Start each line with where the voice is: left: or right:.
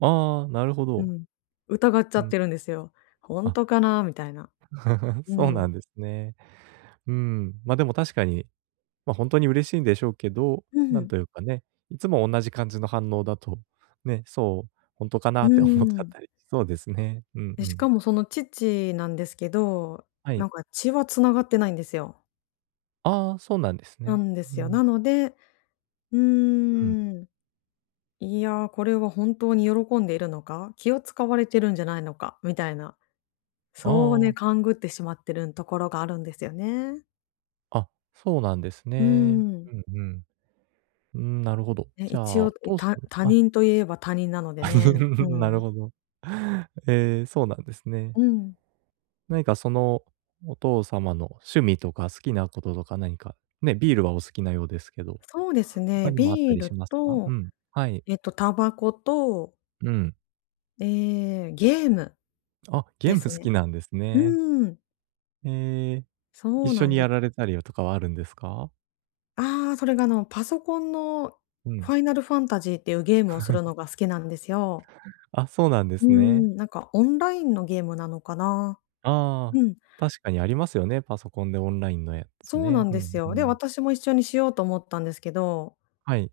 right: ああ、なるほ
left: う
right: ど。
left: ん、疑っちゃ
right: う
left: っ
right: ん。
left: てるんですよ。「ほん
right: あ。
left: とかな？」みたいな。う
right: そうな
left: ん。
right: んですね。うーん、ま、でも確かに、ま、ほんとに嬉しいんでしょうけど、
left: うんう
right: なん
left: ん。
right: というかね、いつもおんなじ感じの反応だと、ね、そう、「ほんとか
left: う
right: な？」
left: ー
right: って思っちゃっ
left: ん。
right: たりそうですね、うん、
left: で、
right: う
left: し
right: ん。
left: かもその父なんですけど、
right: は
left: な
right: い。
left: んか血は繋がってないんですよ。
right: ああ、そうなんです
left: な
right: ね。
left: んで
right: う
left: すよ。な
right: ん。
left: ので、「うー
right: うん。
left: ん、いや、これは本当に喜んでいるのか？気を使われてるんじゃないのか？」みたいな、
right: あ
left: そう、
right: ああ
left: ね、
right: あ。
left: 勘繰ってしまってるんところがあるんですよね。
right: あ、そうなんです
left: うー
right: ね。
left: ん。
right: うん、うん。うーん、なるほど、
left: ね、
right: じゃ
left: 一
right: あ、
left: 応、
right: お
left: ん、
right: 父さ
left: た
right: ん
left: 他
right: あ。
left: 人といえば他人なの
right: あ、
left: でね、う
right: なる
left: ん。
right: ほど。ええ、そうなんですね。
left: うん。
right: 何か、その、お父様の趣味とか好きなこととか何か、ね、ビールはお好きなようですけど、
left: そうです
right: 他
left: ね、
right: にもあった
left: ビー
right: りし
left: ル
right: ますか？う
left: と
right: ん、はい。
left: えっとタバコと
right: うん。
left: ええ、ゲーム
right: あ、ゲ
left: で
right: ーム
left: す
right: 好
left: ね。
right: きなんです
left: う
right: ね。
left: ーん。
right: へえ、
left: そ
right: 一
left: う
right: 緒
left: なん
right: に
left: で
right: やられたりはとかはあるんですか？
left: ああ、それが、あの、パソコンの
right: う
left: フ
right: ん。
left: ァイナルファンタジーっていうゲームをする のが好きなんですよ。
right: あ、そうなんで
left: うー
right: すね。
left: ん、なんかオンラインのゲームなのかな。
right: あ
left: う
right: あ、
left: ん。
right: 確かにありますよね、パソコンでオンラインのやつ
left: そうな
right: ね。
left: ん
right: ふ
left: です
right: ん、う
left: よ。で、
right: ん。
left: 私も一緒にしようと思ったんですけど
right: はい。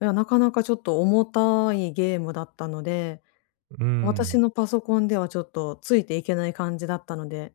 left: いや、なかなかちょっと重たいゲームだったので、
right: うー
left: 私
right: ん。
left: のパソコンではちょっとついていけない感じだったので